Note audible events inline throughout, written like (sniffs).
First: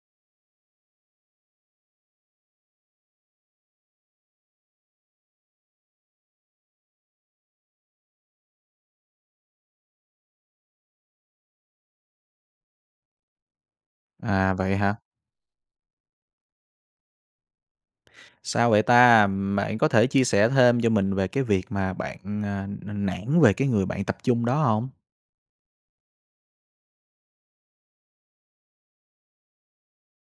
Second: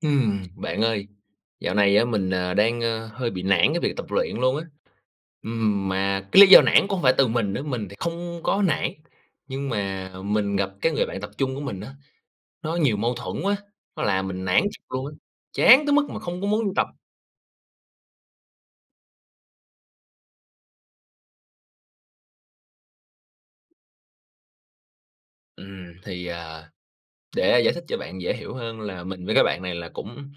Ừm, bạn ơi. Dạo này á, mình, ờ, đang, ơ, hơi bị nản cái việc tập luyện luôn á. Ừm, mà cái lý do nản cũng hông phải từ mình nữa, mình thì không có nản, nhưng mà mình gặp cái người bạn tập chung của mình á, nó nhiều mâu thuẫn quá, nó làm mình À, nản vậy thiệt hả? luôn á, chán tới mức mà không có muốn đi tập. Sao vậy ta? Ừm, bạn có thể chia sẻ thêm cho mình về cái việc mà bạn, à, nản về cái người bạn tập chung đó hông? Ừm, thì, à, để giải thích cho bạn dễ hiểu hơn là mình với cái bạn này là cũng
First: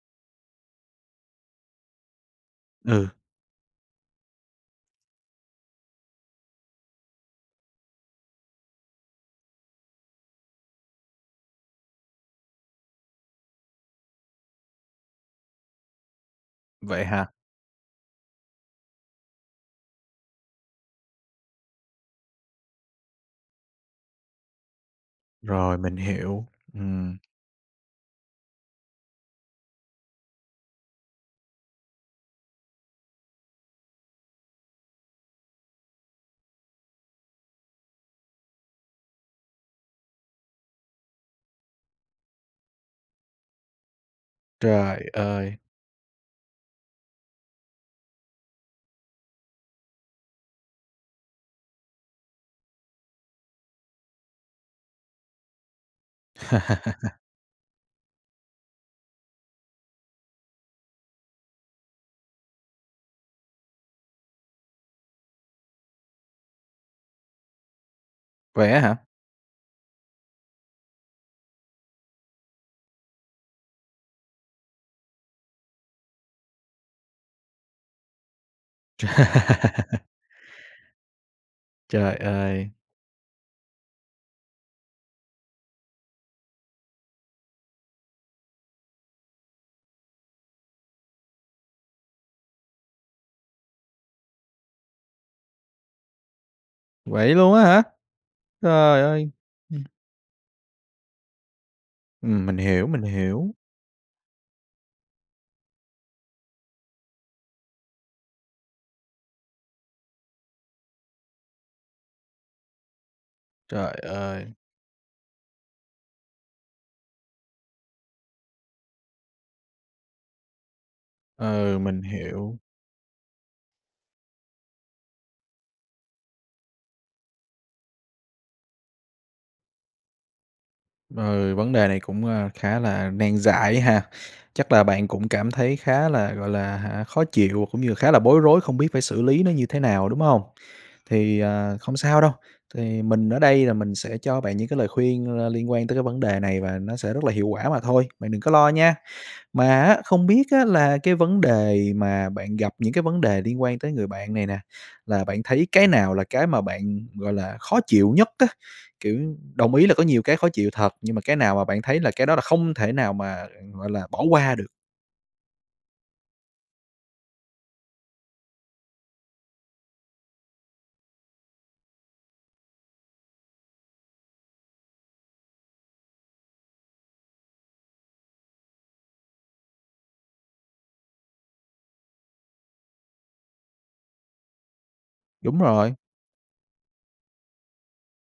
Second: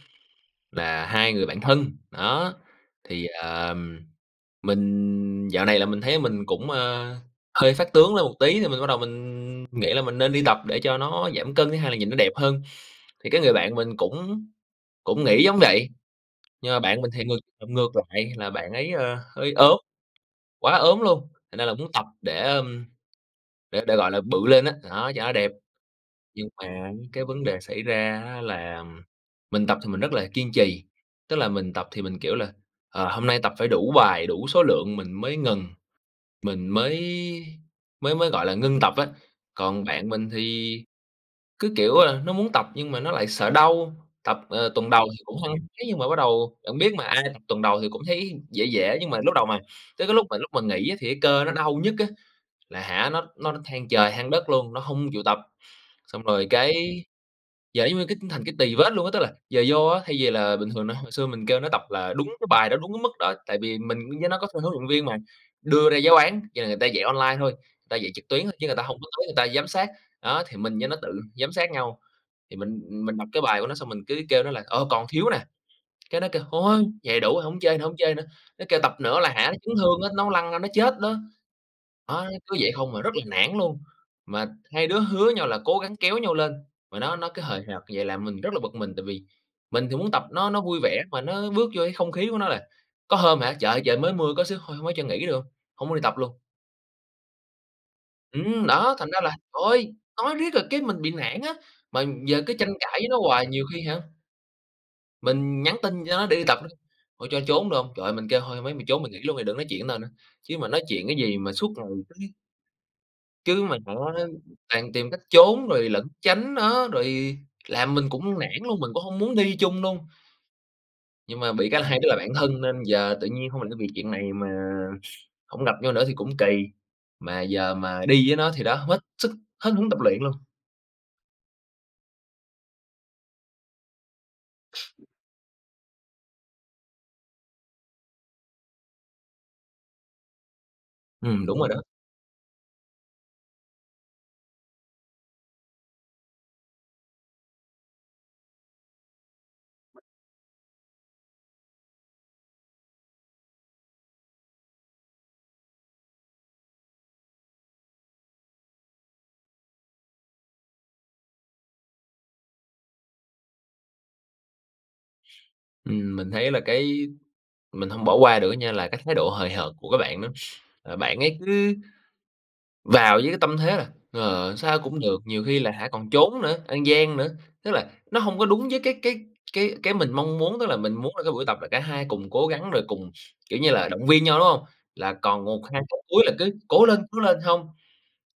là hai người bạn thân. Đó, Ừ. thì, ờm, mình dạo này là mình thấy mình cũng, ơ, hơi phát tướng lên một tí thì mình bắt đầu mình nghĩ là mình nên đi tập để cho nó giảm cân, thứ 2 là nhìn nó đẹp hơn, thì cái người bạn mình cũng cũng nghĩ giống vậy. Nhưng mà bạn Vậy mình thì hả? ngược ngược lại là bạn ấy, ơ, hơi ốm quá ốm luôn, thành ra là muốn tập để, ờm, để để, gọi là, bự lên á, đó, cho nó đẹp. Rồi, mình hiểu. Nhưng mà á Ừm. cái vấn đề xảy ra á là mình tập thì mình rất là kiên trì, tức là mình tập thì mình, kiểu là, ờ, hôm nay tập phải đủ bài, đủ số lượng mình mới ngừng, mình mới mới mới, gọi là, ngưng tập á, còn bạn mình thì cứ, kiểu, ơ, nó muốn tập nhưng mà nó lại sợ đau, tập, ờ, tuần Trời đầu thì cũng hăng ơi. hái nhưng mà bắt đầu bạn biết mà ai tập tuần đầu thì cũng thấy dễ dễ, nhưng mà lúc đầu mà tới cái lúc mà lúc mà nghỉ á thì cái cơ nó đau nhức á là, hả, nó nó than trời than đất luôn, nó hông chịu tập, xong rồi cái (laughs) giờ giống như cái thành cái tì vết luôn á, tức là giờ vô á, thay vì là bình thường nó hồi xưa mình kêu nó tập là đúng cái bài đó, đúng cái mức đó, tại vì mình với nó có thuê huấn luyện viên mà, đưa ra giáo án nhờ người ta dạy online thôi, người ta dạy trực tuyến thôi chứ Vậy người á ta hả? hông có tới người ta giám sát, đó thì mình với nó tự giám sát nhau thì mình mình đọc cái bài của nó xong mình cứ kêu nó là "Ờ, còn thiếu nè" cái nó kêu, "Thôi vậy đủ hổng chơi nữa, hổng chơi nữa" nó kêu tập nữa là, hả, nó chấn thương á, (laughs) nó lăn ra nó chết đó. Trời Đó, nó cứ ơi. vậy hông, à, rất là nản luôn, mà hai đứa hứa nhau là cố gắng kéo nhau lên, mà nó nó cứ hời hợt vậy làm mình rất là bực mình, tại vì mình thì muốn tập nó nó vui vẻ mà nó bước vô cái không khí của nó là, có hôm hả trời ơi trời mới mưa có xíu, "Thôi hông ấy cho nghỉ được hông?" Hông muốn đi tập luôn. Vậy luôn á hả? Ừm, đó, Trời thành ra ơi! là Ừm. thôi, nói riết là cái mình bị nản á, mà giờ Ừm, cứ mình tranh hiểu, cãi mình với nó hoài hiểu. nhiều khi, hả mình nhắn tin cho nó để đi tập đó. "Thôi cho trốn được hông?" Trời, mình kêu "Thôi, hông ấy mày trốn mày nghỉ luôn đi, đừng nói chuyện tao nữa, chứ mà nói chuyện cái gì mà suốt ngày cái" Chứ mà hả, Trời ơi. toàn tìm cách trốn rồi lẫn tránh nó rồi làm mình cũng nản luôn, mình cũng hông muốn đi chung luôn. Nhưng mà bị Ừ, cái hai mình đứa là bản hiểu. thân nên giờ tự nhiên hông mình phải vì chuyện này mà (sniffs) hông gặp nhau nữa thì cũng kỳ, mà giờ mà đi với nó thì đó hết sức hết hứng tập luyện luôn. Ừ, vấn đề này cũng, ơ, khá là nan giải ha. Chắc là bạn cũng cảm thấy khá là, gọi là, hả, khó chịu cũng như khá là bối rối không biết phải xử lý nó như thế nào, đúng hông? Thì, Ừm, đúng rồi đó. ờ, không sao đâu, thì mình ở đây là mình sẽ cho bạn những cái lời khuyên, ơ, liên quan tới cái vấn đề này và nó sẽ rất là hiệu quả mà thôi, bạn đừng có lo nha. Mà, á, không biết, á, là cái vấn đề mà bạn gặp những cái vấn đề liên quan tới người bạn này nè, là bạn thấy cái nào là cái mà bạn, gọi là, khó chịu nhất á? Kiểu, đồng ý là có nhiều cái khó chịu thật, nhưng mà cái nào mà bạn thấy là cái đó là không thể nào mà, ờ, gọi là, bỏ qua được? Ừm, mình thấy là cái mình hông bỏ qua được á nha, là cái thái độ hời hợt của cái bạn đó. Ờ, bạn ấy cứ vào với cái tâm thế là, ờ, sao cũng được, nhiều khi là hả còn trốn nữa, ăn gian nữa, tức là nó hông có đúng với cái cái cái cái mình mong muốn, tức là mình muốn là cái buổi tập là cả hai cùng cố gắng rồi cùng, kiểu như là, động viên nhau, đúng hông? Là còn Đúng một hai rồi. cái cuối là cứ "cố lên, cố lên", hông,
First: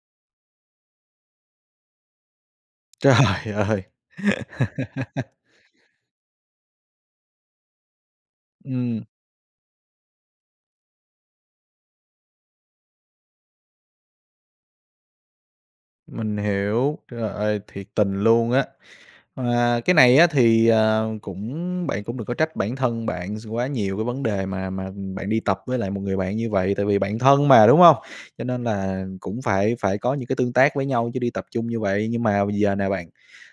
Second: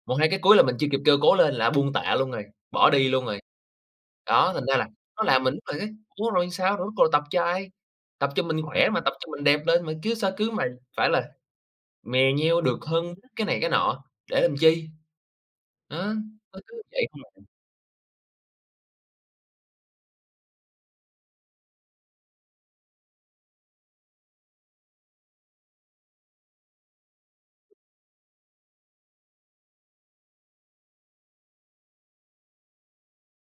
một hai cái cuối là mình chưa kịp kêu "cố lên" là nó buông tạ luôn rồi, bỏ đi luôn rồi. Trời ơi. Đó, thành ra là nó (laughs) làm mình lúc nào thấy "Ủa rồi sao? Rồi ruốt cuộc là tập cho ai? Tập cho mình khỏe mà, Ừm. tập cho mình đẹp lên mà cứ sao cứ mày phải là mè nheo được hơn cái này cái nọ, để làm chi?" Đó, Mình nó cứ hiểu. vậy không Trời à. ơi, thiệt tình luôn á. Ờ, cái này á thì, à, cũng bạn cũng đừng có trách bản thân bạn s quá nhiều cái vấn đề mà mà bạn đi tập với lại một người bạn như vậy tại vì bạn thân mà, đúng hông? Cho nên là cũng phải phải có những cái tương tác với nhau chứ đi tập chung như vậy. Nhưng mà giờ nè bạn,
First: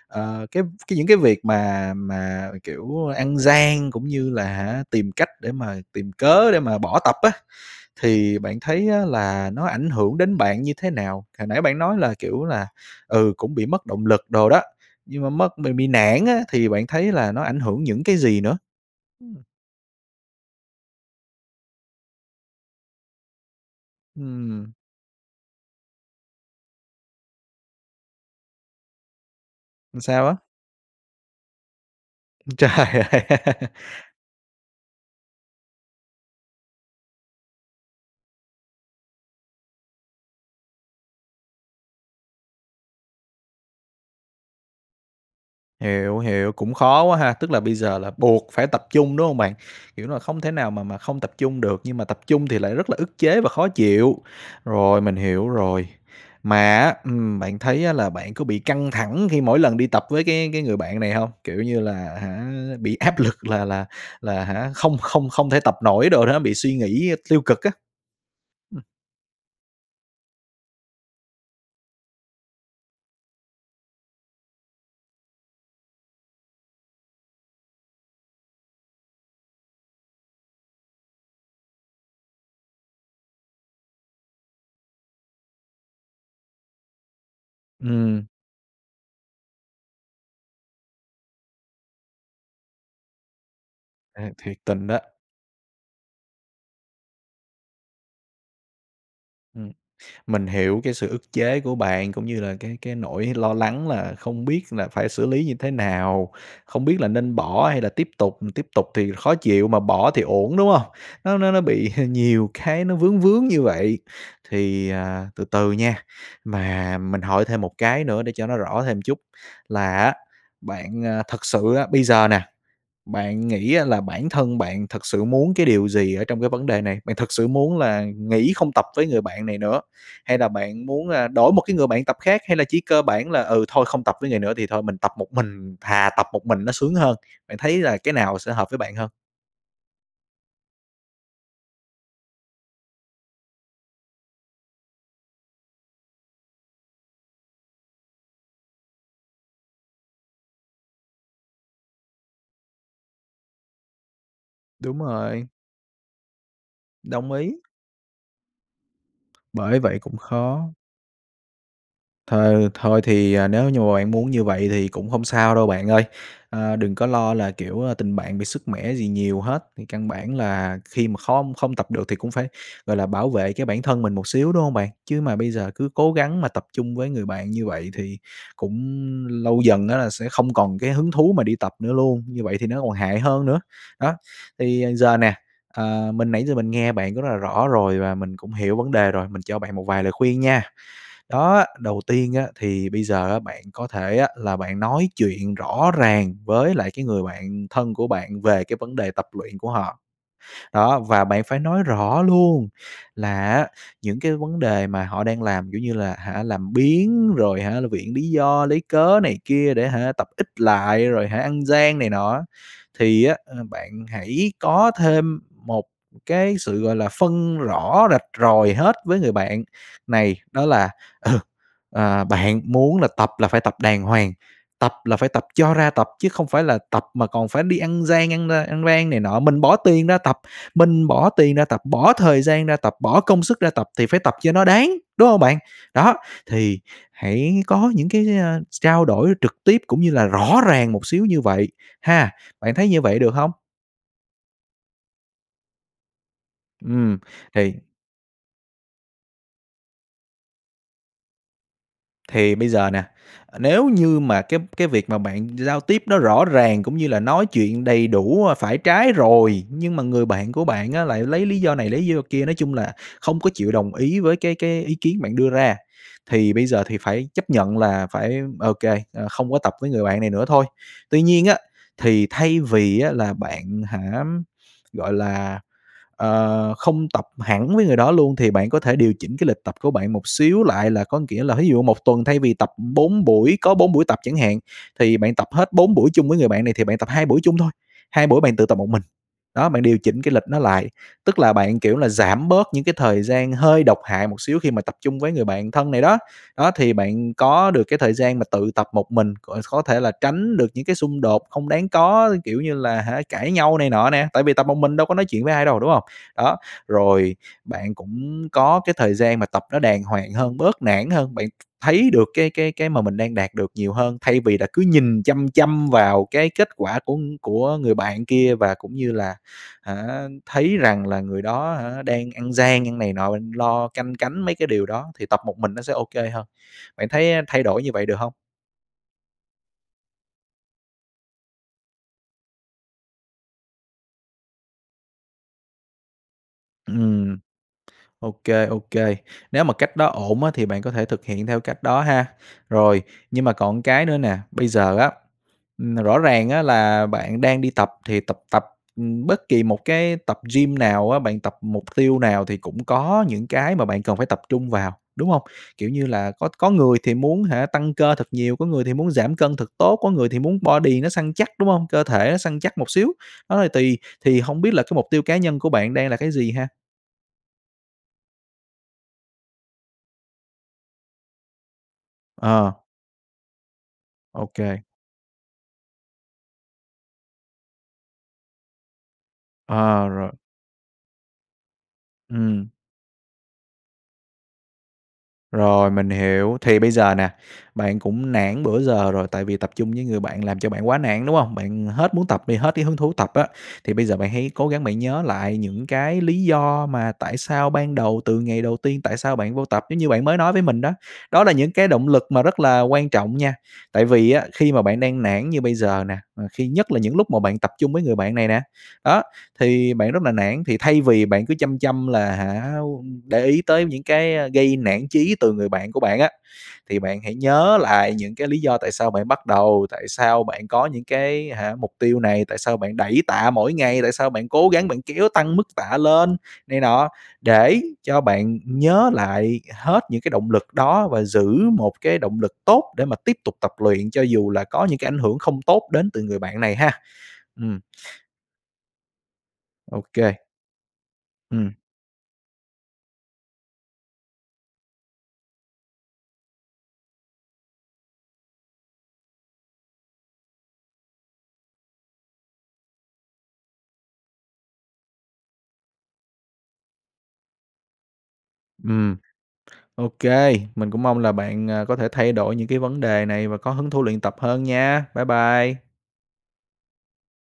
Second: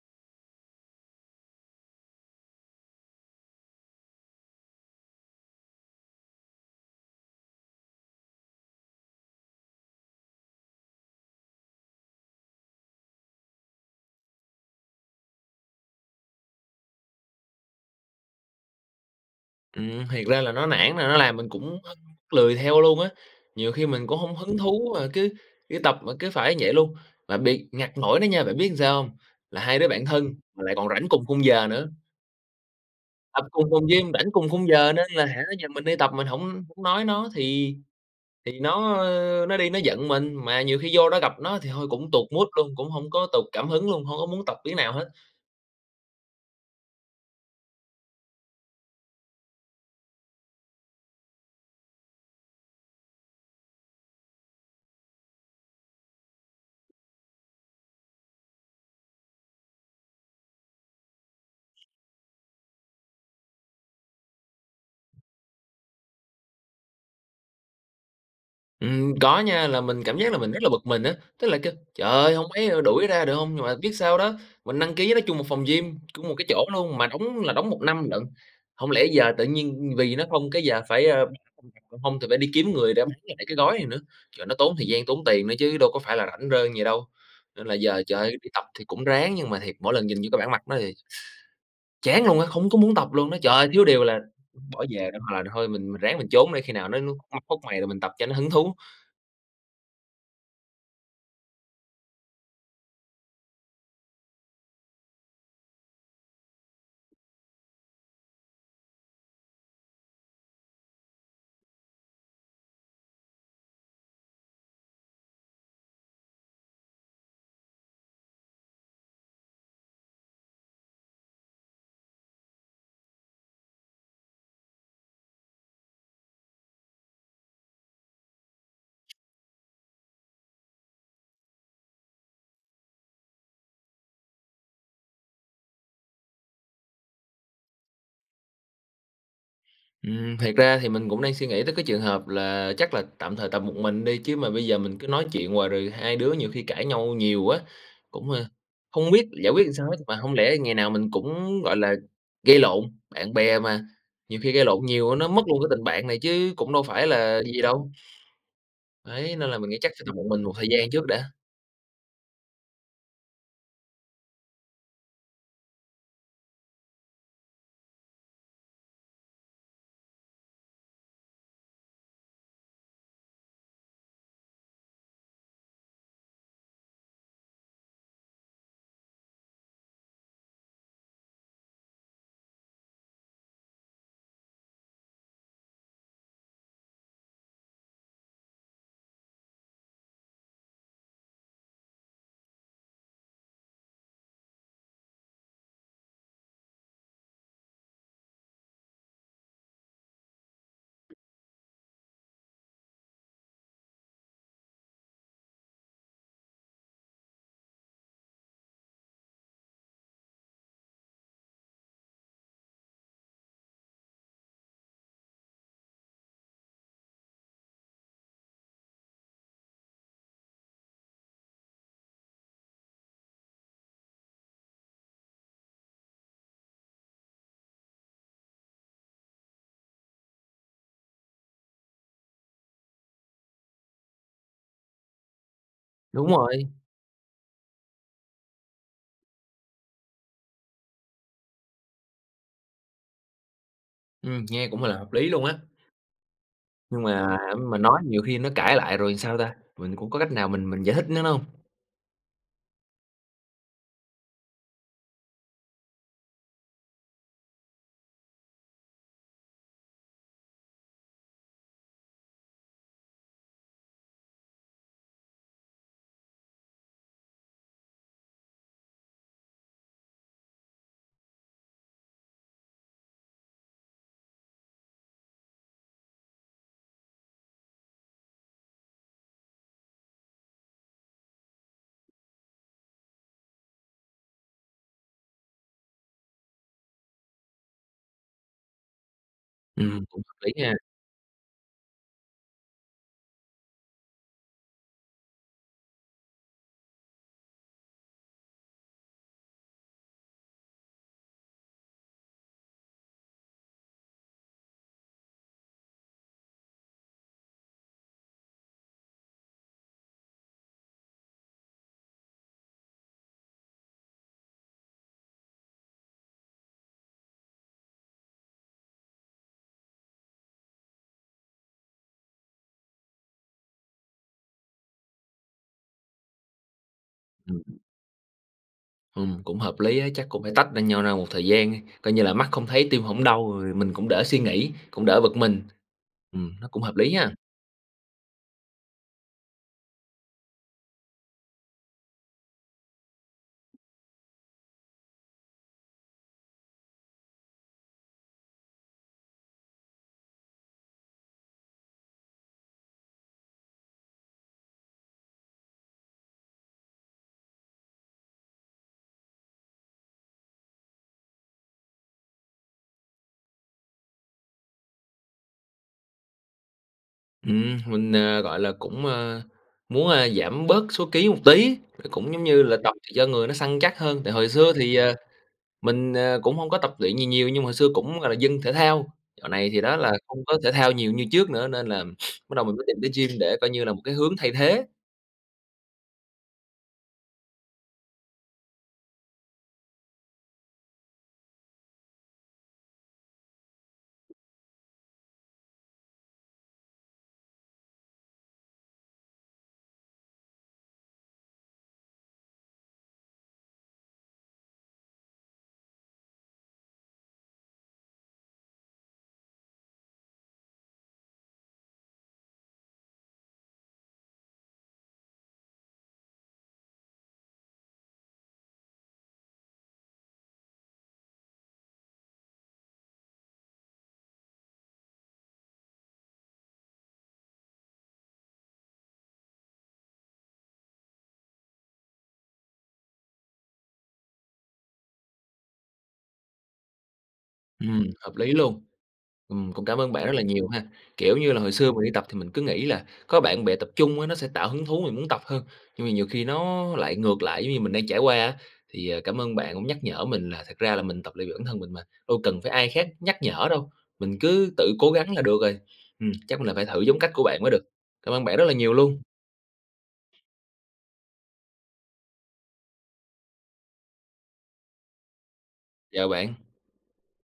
ờ, cái cái những cái việc mà mà, kiểu, ăn gian cũng như là, hả, tìm cách để mà tìm cớ để mà bỏ tập á. Thì bạn thấy á là nó ảnh hưởng đến bạn như thế nào? Hồi nãy bạn nói là, kiểu là, ừ, cũng bị mất động lực đồ đó, nhưng mà mất mình bị nản á thì bạn thấy là nó ảnh hưởng những cái gì nữa? Ừm. Ừm, thiệt ra là nó nản là nó làm mình cũng, ơ, lười theo luôn á. Nhiều khi mình cũng hông hứng Ừm. thú mà cứ đi tập mà cứ phải vậy luôn. Mà bị ngặt nỗi đó nha, bạn biết sao hông? Là hai đứa Ừm, bạn thân sao á? mà lại còn rảnh cùng khung giờ nữa. Ưm, trời ơi! Tập cùng (laughs) phòng gym, rảnh cùng khung giờ nên là, hả, giờ mình đi tập mình hổng hổng nói nó thì thì nó, ơ, nó đi nó giận mình. Mà nhiều khi vô đó gặp nó thì thôi cũng tụt mood luôn, cũng hông có tụt cảm hứng luôn, hông có muốn tập miếng nào hết. Hiểu, hiểu, cũng khó quá ha. Tức là bây giờ là buộc phải tập chung, đúng hông bạn? Kiểu là không thể nào mà mà không tập chung được, nhưng mà tập chung thì lại rất là ức chế và khó chịu, rồi, mình hiểu rồi. Mà á, ừm, bạn thấy là bạn có bị căng thẳng khi mỗi lần đi tập với cái cái người bạn này hông? Kiểu như là, hả, bị áp lực là là là, hả, không không không thể tập nổi đồ đó, bị suy nghĩ tiêu cực á. Ừm. Ừm, có nha, là mình cảm giác là mình rất là bực mình á. Tức là kêu: "Trời ơi, hông ấy đuổi ra được hông?" Nhưng mà biết sao đó, mình đăng ký nó chung một phòng gym cũng một cái chỗ luôn, mà đóng là đóng 1 năm lận, hông lẽ giờ tự nhiên, ưm, vì nó không cái giờ phải, ơ (unintelligible) hông thì phải đi kiếm người để bán lại cái gói này nữa. Trời, nó tốn thời gian, tốn tiền nữa chứ đâu có phải là rảnh rang gì đâu. Nên là giờ, trời Ừm. ơi, đi tập thì cũng ráng nhưng mà thiệt, mỗi lần nhìn vô cái bản mặt nó thì (inhales) chán luôn á, không có muốn tập luôn đó. Trời ơi, thiếu điều là À, thiệt bỏ tình đó. về để mà thôi mình mình ráng mình trốn đi, khi nào nó nó nó khuất mày rồi mình tập cho nó hứng thú. Ừm, mình hiểu cái sự ức chế của bạn cũng như là cái cái nỗi lo lắng là không biết là phải xử lý như thế nào, không biết là nên bỏ hay là tiếp tục, tiếp tục thì khó chịu mà bỏ thì uổng, đúng hông? Nó nó nó bị (chuckles) nhiều cái nó vướng vướng như vậy, thì, à, từ từ nha. Mà mình hỏi thêm một cái nữa để cho nó rõ thêm một chút là á, bạn, a, thực sự á, bây giờ nè, bạn nghĩ là bản thân bạn thực sự muốn cái điều gì ở trong cái vấn đề này? Bạn thực sự muốn là nghỉ không tập với người bạn này nữa, hay là bạn muốn, a, đổi một cái người bạn tập khác, hay là chỉ cơ bản là, ừ, "Thôi không tập với người nữa thì thôi mình tập một mình, thà tập một mình nó sướng hơn." Bạn thấy là cái nào sẽ hợp với bạn hơn? Ừm, thiệt ra thì mình cũng đang suy nghĩ tới cái trường hợp là chắc là tạm thời tập một mình đi, chứ mà bây giờ mình cứ nói chuyện hoài rồi hai đứa nhiều khi cãi nhau nhiều á, cũng, ơ, hông biết giải quyết làm sao hết, mà hông lẽ ngày nào mình cũng, gọi là, gây lộn, bạn bè mà, nhiều khi gây lộn Đúng nhiều á, nó mất rồi. luôn cái tình bạn này chứ cũng đâu phải Đồng là ý. gì đâu. Đấy, nên là mình nghĩ Bởi chắc vậy phải tập cũng một mình một thời khó gian trước đã. Th thôi thì, ờ, nếu như mà bạn muốn như vậy thì cũng hông sao đâu bạn ơi. Ơ, đừng có lo là, kiểu, tình bạn bị sứt mẻ gì nhiều hết, thì căn bản là khi mà khom không tập được thì cũng phải, gọi là, bảo vệ cái bản thân mình một xíu, đúng hông bạn? Chứ mà bây giờ cứ cố gắng mà tập chung với người bạn như vậy thì cũng lâu dần á là sẽ không còn cái hứng thú mà đi tập nữa luôn, như vậy thì nó còn hại hơn nữa. Đó, thì giờ nè, à, mình nãy giờ mình nghe bạn rất là rõ rồi và mình cũng hiểu vấn đề rồi mình cho bạn một vài lời khuyên nha. Đó, đầu tiên á thì bây giờ bạn có thể á, là bạn nói chuyện rõ ràng với lại cái người bạn thân của bạn về cái vấn đề tập luyện của họ. Đó, và bạn phải nói rõ luôn là á, những cái vấn đề mà họ đang làm, kiểu như là, hả, làm biếng rồi, hả, là viện lý do, lấy cớ này kia để, hả, tập ít lại, rồi, hả, ăn gian này nọ. Thì á, a, bạn hãy có thêm một cái sự, gọi là, phân rõ rạch ròi hết với người bạn này, đó là, ừ, ờ, "Bạn muốn là tập là phải tập đàng hoàng, tập là phải tập cho ra tập chứ không phải là tập mà còn phải đi ăn gian ăn, ơ, ăn rang này nọ, mình bỏ tiền ra tập, mình bỏ tiền ra tập, bỏ thời gian ra tập, bỏ công sức ra tập thì phải tập cho nó đáng.", đúng hông bạn? Đó, Đúng rồi. thì hãy có những cái, ơ, trao đổi trực tiếp cũng như là rõ ràng một xíu như vậy ha, bạn thấy như vậy được hông? Ừm, nghe cũng là hợp lý luôn á. Nhưng Ừm, mà thì mình nói nhiều khi nó cãi lại rồi sao ta, mình cũng có cách nào mình mình giải thích với nó hông? thì bây giờ nè, nếu như mà cái cái việc mà bạn giao tiếp nó rõ ràng cũng như là nói chuyện đầy đủ, ơ, phải trái rồi, nhưng mà người bạn của bạn á lại lấy lý do này, lấy lý do kia, nói chung là, không có chịu đồng ý với cái cái ý kiến bạn đưa ra. Thì bây giờ thì phải chấp nhận là phải ô kê, ơ, không có tập với người bạn này nữa thôi. Tuy nhiên á, thì thay vì á là bạn hả, gọi là, ờ, không tập hẳn với người đó luôn thì bạn có thể điều chỉnh cái lịch tập của bạn một xíu lại, là có nghĩa là thí dụ 1 tuần thay vì tập 4 buổi có 4 buổi tập chẳng hạn thì bạn tập hết 4 buổi chung với người bạn này thì bạn tập 2 buổi chung thôi, 2 buổi bạn tự tập một mình. Đó, bạn điều Ừm, cũng chỉnh cái hợp lịch lý nó nha. lại, tức là bạn, kiểu là, giảm bớt những cái thời gian hơi độc hại một xíu khi mà tập chung với người bạn thân này đó. Đó thì bạn có được cái thời gian mà tự tập một mình, c có thể là tránh được những cái xung đột không đáng có, kiểu như là, hả cãi nhau này nọ nè. Tại vì tập một mình đâu có nói chuyện với ai đâu, đúng hông? Đó, rồi bạn cũng có cái thời gian mà tập nó đàng hoàng hơn, bớt nản hơn, bạn thấy được cái cái cái mà mình đang đạt được nhiều hơn, thay vì là cứ nhìn chăm chăm vào cái kết quả của của người bạn kia và cũng như là, hả, thấy rằng là người đó, hả, đang ăn gian ăn này nọ, bạn lo canh cánh mấy cái điều đó thì tập một mình nó sẽ ô kê hơn. Bạn thấy thay Ừm. đổi như vậy được hông? Ừm, cũng hợp lý á, chắc cũng phải tách ra nhau ra một thời gian đi, coi như là mắt không thấy, tim hổng đau, rồi mình cũng đỡ suy nghĩ, cũng đỡ bực mình. Ừm, nó cũng hợp lý ha. Ừm, ô kê, ô kê. Nếu mà cách đó ổn á, thì bạn có thể thực hiện theo cách đó ha. Rồi, nhưng mà còn cái nữa nè, bây giờ á, ừm, rõ ràng á, là bạn đang đi tập thì tập tập, ừm, bất kỳ một cái tập gym nào á, bạn tập mục tiêu nào thì cũng có những cái mà bạn cần phải tập trung vào, đúng hông? Kiểu như là, có có người thì muốn hả, tăng cơ thật nhiều, có người thì muốn giảm cân thật tốt, có người thì muốn body nó săn chắc, đúng hông? Cơ thể nó săn chắc một xíu, đó, thì tùy, thì hông biết là cái mục tiêu cá nhân của bạn đang là cái gì ha? Ừm, mình, ờ, gọi là, cũng, ơ, muốn, a, giảm bớt số ký một tí, cũng giống như Ờ. là tập cho người nó săn chắc hơn. Tại Ô hồi xưa kê. thì, ờ, mình, ờ, cũng hông có tập luyện gì nhiều, nhưng mà hồi xưa cũng, gọi là, dân thể thao. Dạo này thì đó, Ờ, là rồi. không có thể thao nhiều như trước nữa, nên là (sniffs) bắt đầu Ừm. mình mới tìm tới gym, để coi như là một cái hướng thay thế. Rồi, mình hiểu. Thì bây giờ nè, bạn cũng nản bữa giờ rồi, tại vì tập chung với người bạn làm cho bạn quá nản, đúng hông? Bạn hết muốn tập đi, hết cái hứng thú tập á, thì bây giờ, bạn hãy cố gắng bạn nhớ lại những cái lý do mà tại sao ban đầu, từ ngày đầu tiên, tại sao bạn vô tập, giống như bạn mới nói với mình đó. Đó là những cái động lực mà rất là quan trọng nha. Tại vì á, khi mà bạn đang nản như bây giờ nè, ừ, khi nhất là những lúc mà bạn tập chung với người bạn này nè, đó, thì bạn rất là nản. Thì thay vì bạn cứ chăm chăm là, hả, để ý tới những cái, a, gây nản chí từ người bạn của bạn á, thì bạn hãy nhớ lại những cái lý do tại sao bạn bắt đầu, tại sao bạn có những cái hả, mục tiêu này? Tại sao bạn đẩy tạ mỗi ngày? Tại sao bạn cố gắng, bạn kéo tăng mức tạ lên này nọ? Để cho bạn nhớ lại hết những cái động lực đó, và giữ một cái động lực tốt để mà tiếp tục tập luyện, cho dù là có những cái ảnh hưởng không tốt đến từ người bạn này ha. Ừm. Ừm, hợp lý luôn. Ừm, cũng cảm Ô ơn bạn rất kê. là nhiều ha. Kiểu như là, hồi Ừm. xưa mình đi tập, thì mình cứ nghĩ là có bạn bè tập chung á, nó sẽ tạo hứng thú, mình muốn tập hơn, nhưng mà nhiều khi nó lại ngược lại, giống như mình đang trải qua á, thì, à, cảm ơn bạn, cũng nhắc nhở mình, là thật ra là mình tập luyện vì bản thân mình mà, đâu cần phải ai khác nhắc nhở đâu, mình cứ tự cố gắng là được rồi. Ừm, chắc là phải thử giống cách của bạn mới được. Cảm ơn bạn rất là nhiều Ừm. luôn. Ô kê, mình cũng mong là bạn, ờ, có thể thay đổi những cái vấn đề này, và có hứng thú luyện tập hơn nha. Bye bye. Chào bạn.